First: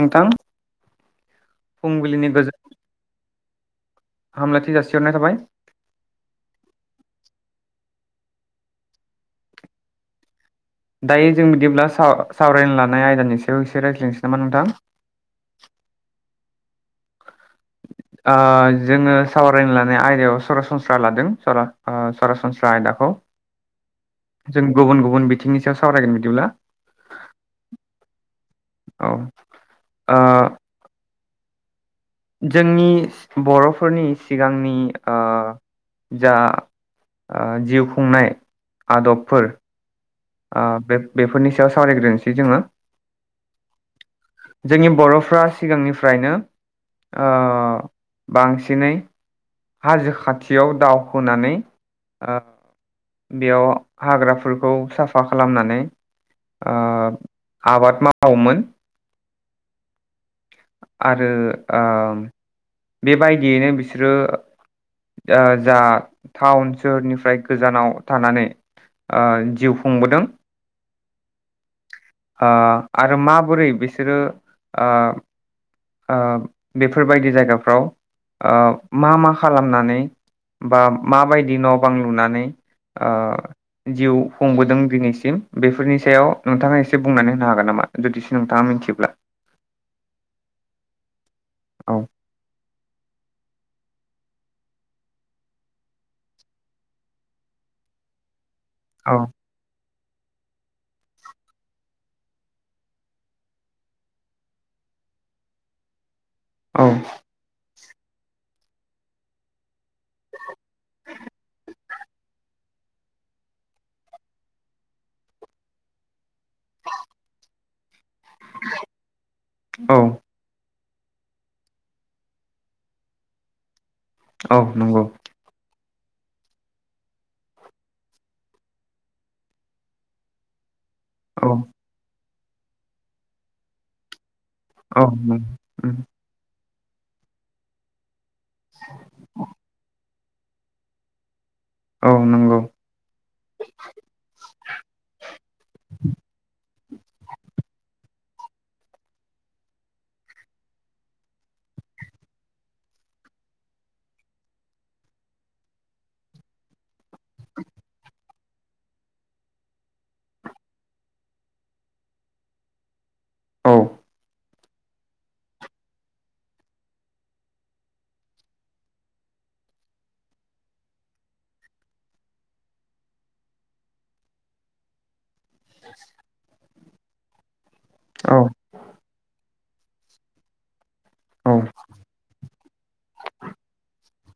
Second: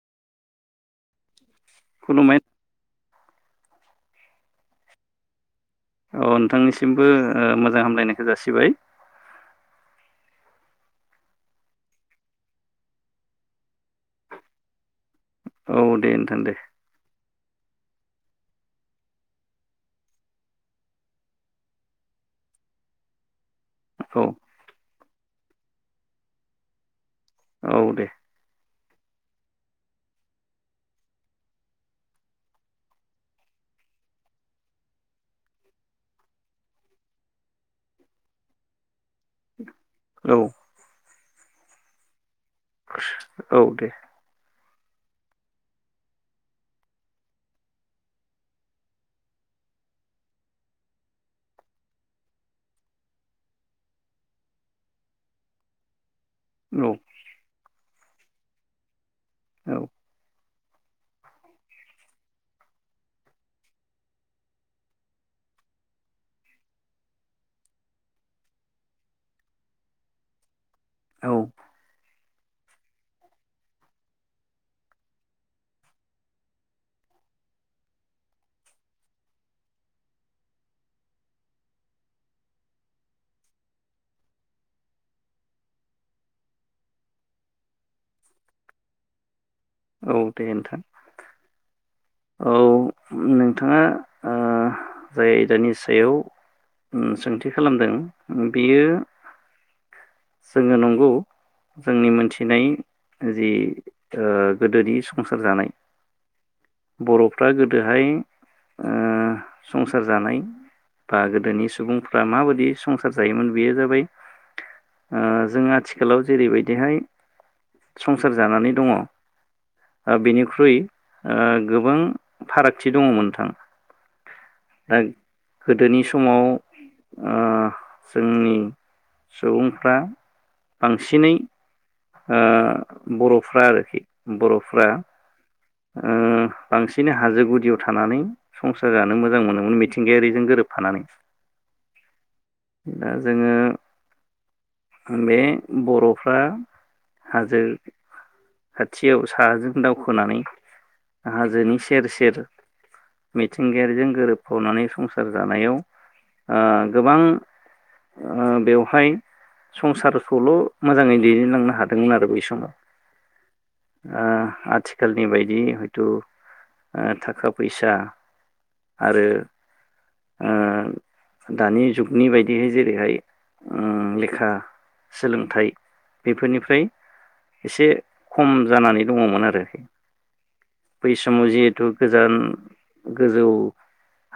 नोंथां फुंबिलिनि खुलुमबाय गोजोन हामलायथि जासिहरनाय थाबाय औ नोंथांनिसिमबो ओ मोजां हामलायनाय जासिबाय दायो जों बिदिब्ला सा-सावरायनो लानाय आयदानि सायाव एसे रायज्लायनोसै नामा नोंथां? औ दे नोंथां दे ओ जोङो सावरायनो लानाय आयदायाव सरासनस्रा लादों ओ सरा-सरासनस्रा आयदाखौ औ जों गुबुन गुबुन गुबुन बिथिंनि सायाव सावरायगोन बिदिब्ला औ दे। औ ओ। जोंनि बर'फोरनि सिगांनि ओ जा जिउ खुंनाय आदबफोर औ ओ बे-बेफोरनि सावरायग्रोनोसै जोङो औ दे। जोंनि बर'फ्रा सिगांनिफ्रायनो ओ बांसिनै हाजो खाथियाव दाव होनानै ओ बेयाव हाग्राफोरखौ साफा साफा खालामनानै ओ औ आबाद माव मावोमोन औ। आरो ओ बे बायदियैनो बिसोरो जा टाउन सोहोरनिफ्राय गोजानाव थानानै जिउ ओ खुंबोदों। औ। ओ आरो माबोरै बिसोरो ओ ओ बेफोरबायदि जायगाफ्राव ओ मा मा खालामना नै बा माबायदि न' बां लुनानै ओ जिउ खुंबोदों दिनैसिम बेफोरनि सायाव नोंथाङा इसे बुंनानै होनो हागोन नामा जुदिसो नोंथाङा मोन्थियोब्ला? औ दे नोंथां। औ औ नोंथाङा ओ जाय आयदानि सायाव सोंथि खालामदों बेयो औ जोङो नंगौ जोंनि मोन्थिनाय जि ओ गोदोनि संसार जानाय औ बर'फ्रा गोद दोहाय ओ संसार जानाय बा गोदोनि सुबुं फ्रा माबायदि संसार जायोमोन बेयो जाबाय ओ जों आथिखालाव जेरैबायदिहाय संसार जानानै दङ औ ओ बेनिख्रुय ओ गोबां फारागथि दङ नोंथां। औ दा नंगौ। गोदोनि समाव ओ जोंनि सुबुंफ्रा बांसिनै औ ओ बर'फ्रा आरोखि बर'फ्रा औ नंगौ उम ओ बांसिनै हाजो गुदियाव थानानै संसार जानो मोजां मोनोमोन मिथिंगायारि जों गोरोबफानानै औ नंगौ दा जोङो बे बर'फ्रा हाजो खाथियाव साहाजों दावखोनानै हाजोनि सेर सेर मिथिंगायारिजों गोरोबफानानै संसार जानायाव ओ गोबां ओ बेवहाय संसारखौल मोजाङै दैदेनलांनो हादोंमोन आरो बै समाव। औ ओ आथिखालनि बाय दि हयथ ओ थाखा फैसा आरो ओ दानि जुगनि बायदिहै जेरैहाय ओ लेखा सोलोंथाइ बेफोरनिफ्राय एसे औ खम जानानै दङमोन आरो। बै समाव औ जिहेथु गोजान गोजौ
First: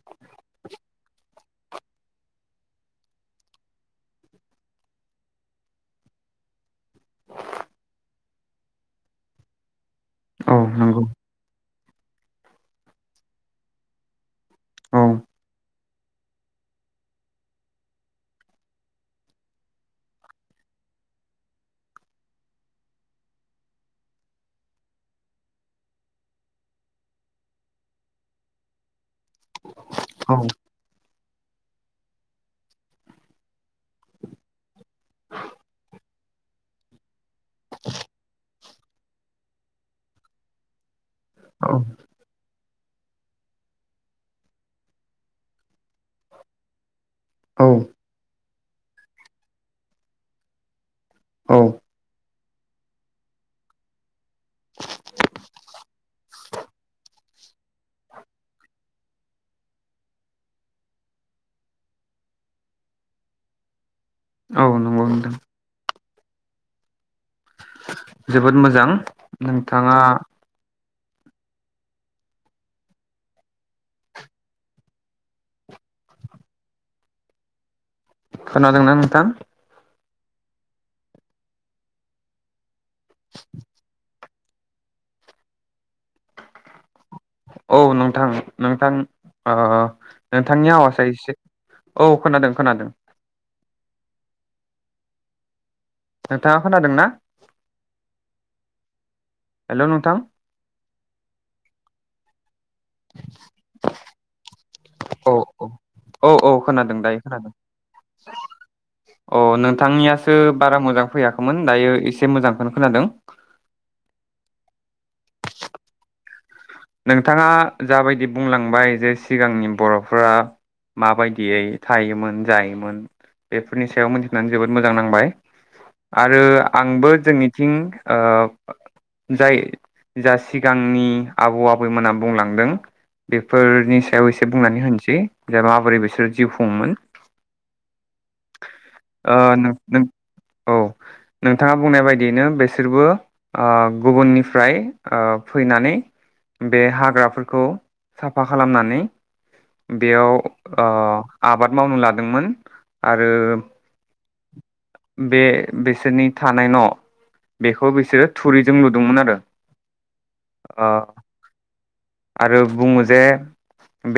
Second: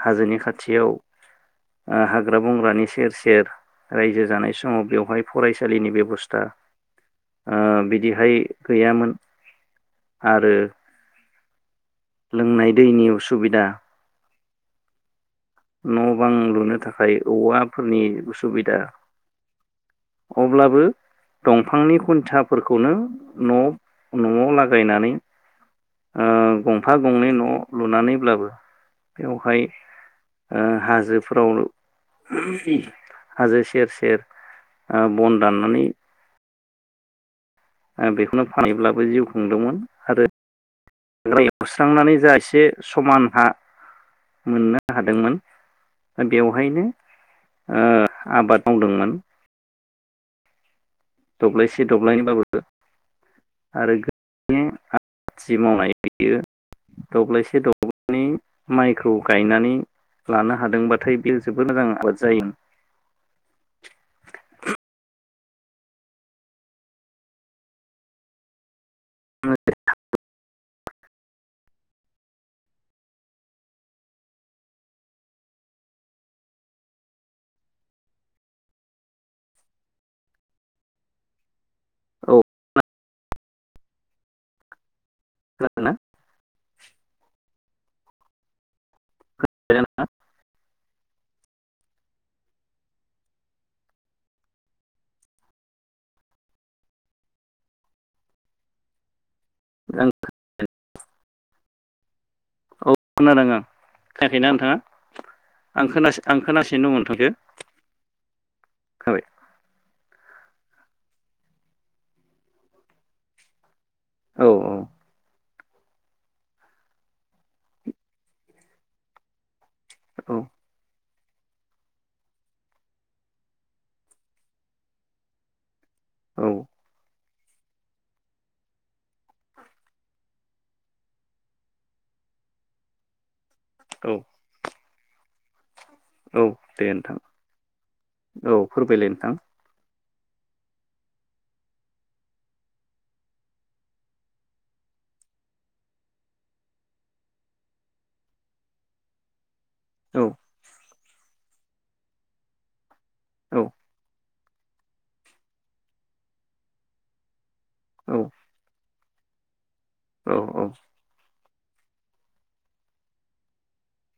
हाजोनि खाथियाव ओ हाग्रा बंग्रानि सेर सेर रायजो जानाय समाव बेवहाय फरायसालिनि बेबस्था ओ बिदिहाय गैयामोन। आरो औ नंगौ लोंनाय दैनि उसुबिदा औ न बां लुनो थाखाय औवाफोरनि उसुबिदा अब्लाबो दंफांनि खुन्थाफोरखौनो न-नआव लागायनानै ओ गंफा गंनै न लुनानैब्लाबो बेवहाय औ ओ हाजो फोरावबो हाजो सेर सेर ओ बन दाननानै ओ बेखौनो फानहैब्लाबो जिउ खुंदोंमोन आरो हाग्रा एवस्रांनानै जा एसे समान हा मोननो हादोंमोन बेवहायनो औ ओ आबाद मावदोंमोन। औ दब्लायसे दब्लायनै बाबो आरो [unintelligible] मावनाय बियो दब्लायसे दब्लायनै माइखौ गायनानै लानो हादोंबाथाय बेयो जोबोर मोजां आबाद जायोमोन। औ नंगौ नोंथां। जोबोद मोजां। नोंथाङा खोनादोंना नोंथां औ। खोनादोंना? औ नोंथां नोंथां ओ नोंथांनि आवाजआ एसे औ खोनादों खोनादों। नोंथाङा खोनादों ना? हेलौ नोंथां। औ खोनादों आं खोनायाखैना नोंथाङा औ औ आं खोना औ आं औ खोनासिनो दङ खोनादों दायो नोंथांखौ खोनादों खोनाबाय औ नोंथांनियासो बारा मोजां फैयाखैमोन दायो एसे मोजांखौनो खोनादों। औ औ। नोंथाङा जाबायदि बुंलांबाय जे सिगांनि बर'फोरा औ माबायदियै थायोमोन जायोमोन बेफोरनि सायाव मोनथिनानै जोबोद मोजां नांबाय। आरो आंबो जोंनि बिथिं ओ जाय जा सिगांनि आबौ आबैमोना बुंलांदों बे फोरनि औ सायाव एसे बुंनानै होनो सै जे मा बोरै बिसोरो औ जिउ दे खुङोमोन। नोंथां औ फोरमायलाय नोंथां ओ नों नों औ नोंथाङा बुंनाय बायदियैनो बेसोरबो ओ गुबुननिफ्राय ओ फैनानै बे हाग्राफोरखौ साफा खालामनानै औ बेयाव ओ आबाद मावनो लादोंमोन आरो औ बे बिसोरनि थानाय न बेखौ बिसोरो थुरिजों लु दोंमोन आरो औ औ ओ आरो बुङो जे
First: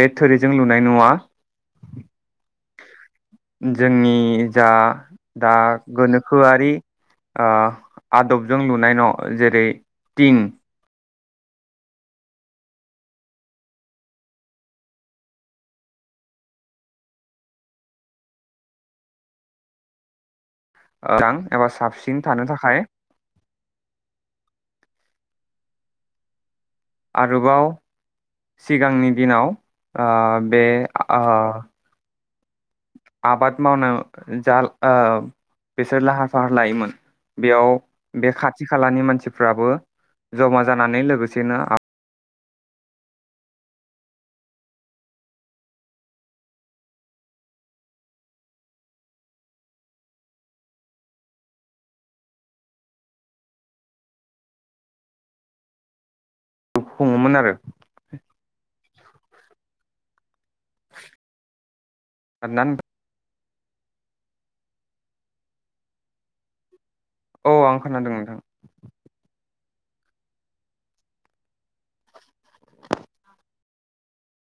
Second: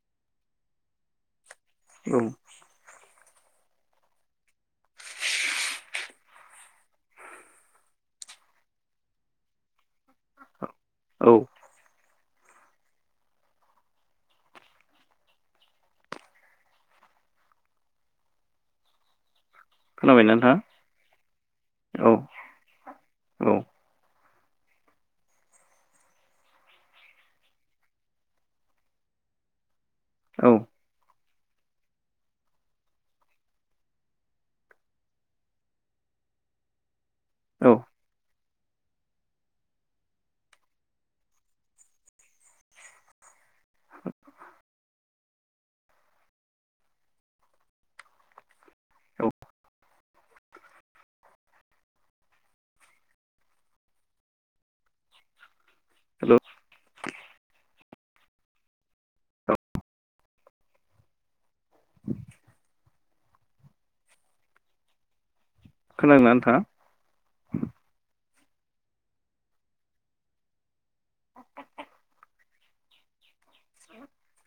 बे थोरिजों लुनाय नआ औ जोंनि जा दा गोनोखोआरि आदबजों लुनाय न जेरै तिं औ खोनाबायना नोंथां? [unintelligible] एबा साबसिन थानो थाखाय औ आरोबाव सिगांनि दिनाव आ औ बे आ अ आबाद मावनो जा आ बिसोर लाहार फाहार लायोमोन औ बेयाव बे खा थि खालानि मानसिफ्राबो जमा जानानै लोगोसेनो औ हेलौ खुंङोमोन आरो औ औ [unintelligible] खोनादोंना नोथांङा? औ आं खोनादों नोंथां।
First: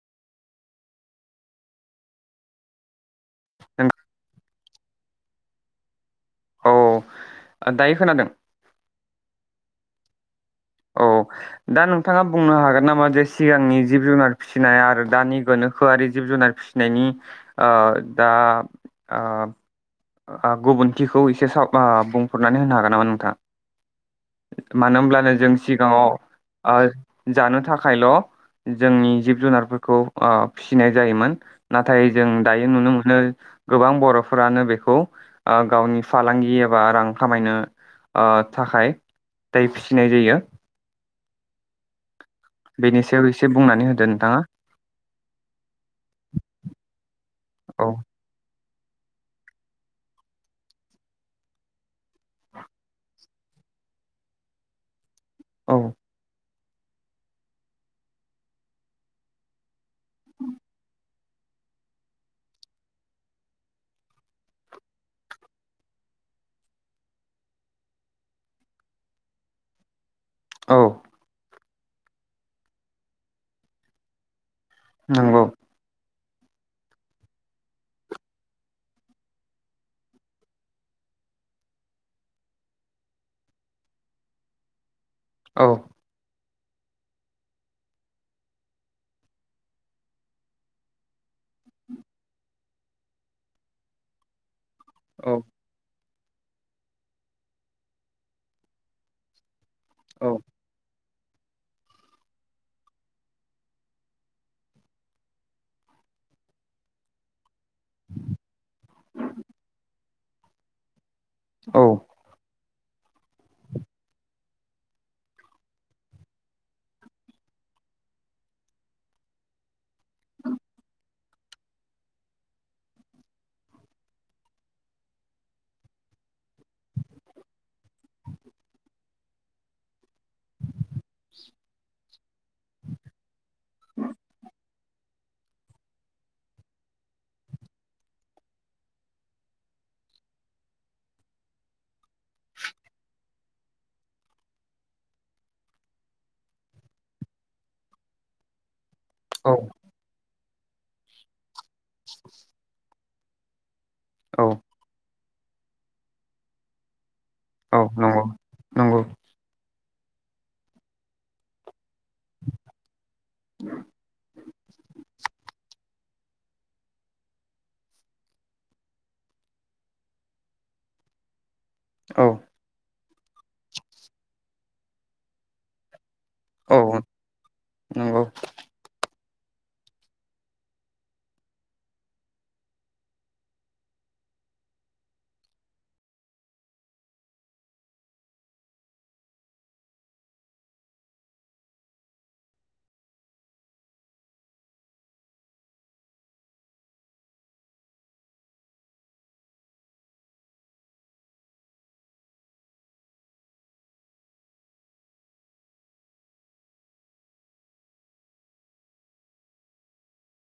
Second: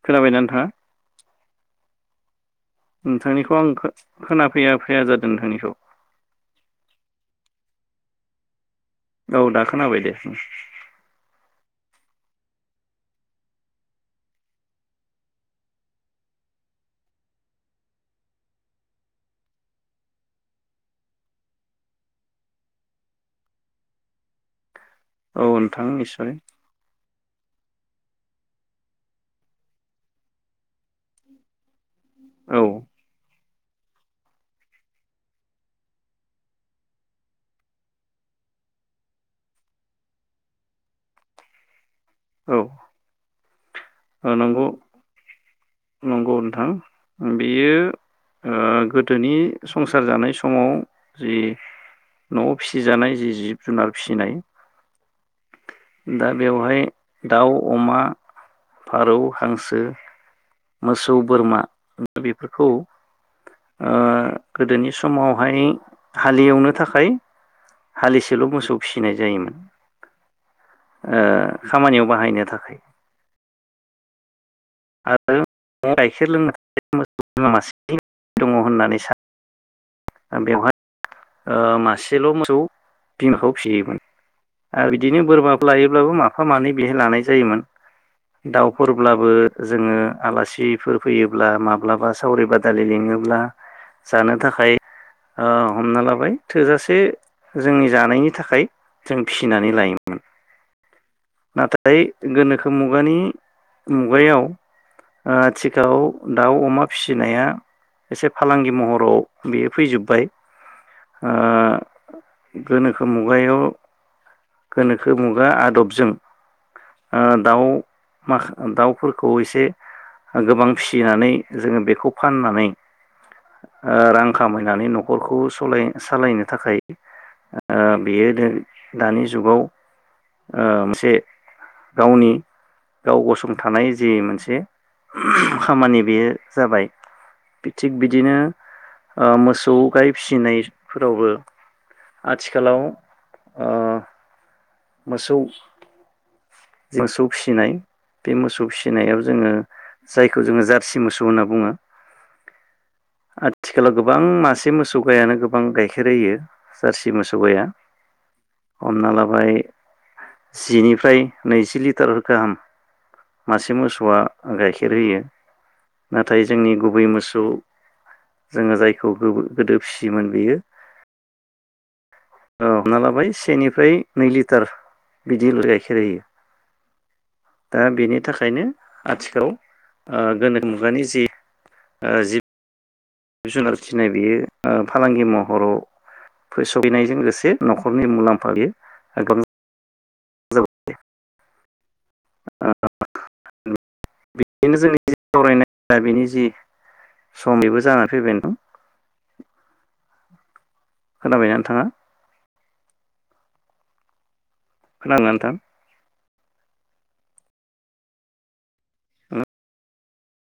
खोनाबायना नोंथाङा? नोंथांनिखौ आं खो खोना फैया फैया जादो नोंथांनिखौ। औ दायो खोनादों? औ दा खोनाबाय दे उम। औ दा नोंथाङा बुंनो हागोन नामा जे सिगांनि जिब जुनार फिनाय आरो दानि गोनोखोआरि जिब जुनार फिनायनि ओ दा ओ गुबुनथिखौ एसे स बुंफोरनानै होनो हागोन नामा नोंथाङा? मानो होनब्लानो औ जों नोंथां निस्सय सिगाङाव जानो थाखायल जोंनि जिब जुनारफोरखौ ओ फिनाय जायोमोन नाथाय नाथाय जों औ दायो नुनो मोनो। गोबां बर'फोरानो बेखौ खौ ओ गावनि फालांगि एबा रां खामायनो ओ थाखाय दाय फिसिनाय जायो। बेनि सायाव एसे बुंनानै हो ओ नंगौ नंगौ नोंथां बेयो औ ओ गोदोनि संसार जानाय समाव जि नआव फिसिजानाय जि जिब जुनार फिसिनाय। औ दा बेवहाय दाउ अमा । फारौ हांसो। मोसौ बोरमा बेफोरखौ ओ गोदोनि समावहाय हालेवनो थाखाय हालिसेल मोसौ फिसिनाय जायोमोन। औ ओ खामानियाव बाहायनो थाखाय। नंगौ [unintelligible] गाइखेर लोंनो थाखाय मोसौ बिमा मासे दङ होननानै सानो बेवहाय ओ मासेल मोसौ बिमाखौ फिसियोमोन आरो बि बिदिनो औ बोरमाखौ लायोब्लाबो मा फानानै बेहाय लानाय जायोमोन दाउफोरब्लाबो जोङो आलासिफोर फैयोब्ला माब्लाबा सावरि बादालि लिङोब्ला जानो थाखाय औ अ हमना ला [unintelligible] थोजासे जोंनि जानायनि थाखाय जों फिनानै लायो। औ। नाथाय गोनोखो मुगानि मुगायाव ओ थिखाव दाउ अमा फिनाया एसे फालांगि महराव बेयो फैजोबबाय ओ औ। गोनोखो मुगायाव गोनोखो मुगा आदबजों ओ दाउ माखा दाउफोरखौ एसे गोबां फिसिनानै । जोङो बेखौ फाननानै ओ रां खामायनानै नखरखौ सलाय सालायनो थाखाय ओ बेयो दोनि दानि जुगाव ओ बे गावनि गाव गसं थानाय जि मोनसे [unintelligible] खामानि बेयो जाबाय थिग बिदिनो ओ मोसौ गाइ फिसिनायफोरावबो आथिखालाव ओ मोसौ मोसौ फिसिनाय बे मोसौ फिसि नायाव औ जोङो जाय बेखौ जोङो जारसि मोसौ होनना बुङो । [inaudible] आ आथिखालाव गोबां औ मासे मोसौ गायानो गोब गोबां गाइखेर होयो । मोसौ गाया औ नंगौ नंगौ हमना लाबाय जिनिफ्राय नैजि लिटार गाहाम मासे मोसौआ गाइखेर होयो । नाथाय जोंनि गुबै मोसौ जोङो जायखौ गोबो गोदो फिसियोमोन बेयो औ। ओ हमना लाबाय सेनिफ्राय नै लिटार बिदि ल, गाइखेर होयो। औ दा बेनि नंगौ थाखायनो आथिखाल आ गोनोख मुगानि जि जि जुनार फिनाय बियो ओ फालांगि महराव फो सफैनायजों लोगोसे नखरनि मुलाम्फा बेयो गोबां [unintelligible] ओ बेदिनो जोंनि सावरायनाया बिनि जि सम बेबो जानानै फैबाय [unintelligible] खोनाबाय ना नोंथाङा? खोनादोंना नोंथां?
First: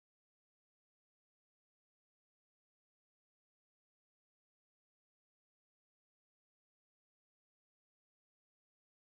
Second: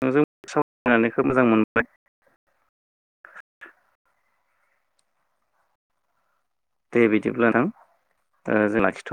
नोंजों सावरायनानै खोब मोजां मोनबाय। दे बिदिब्ला नोंथां दा जों लाखिथ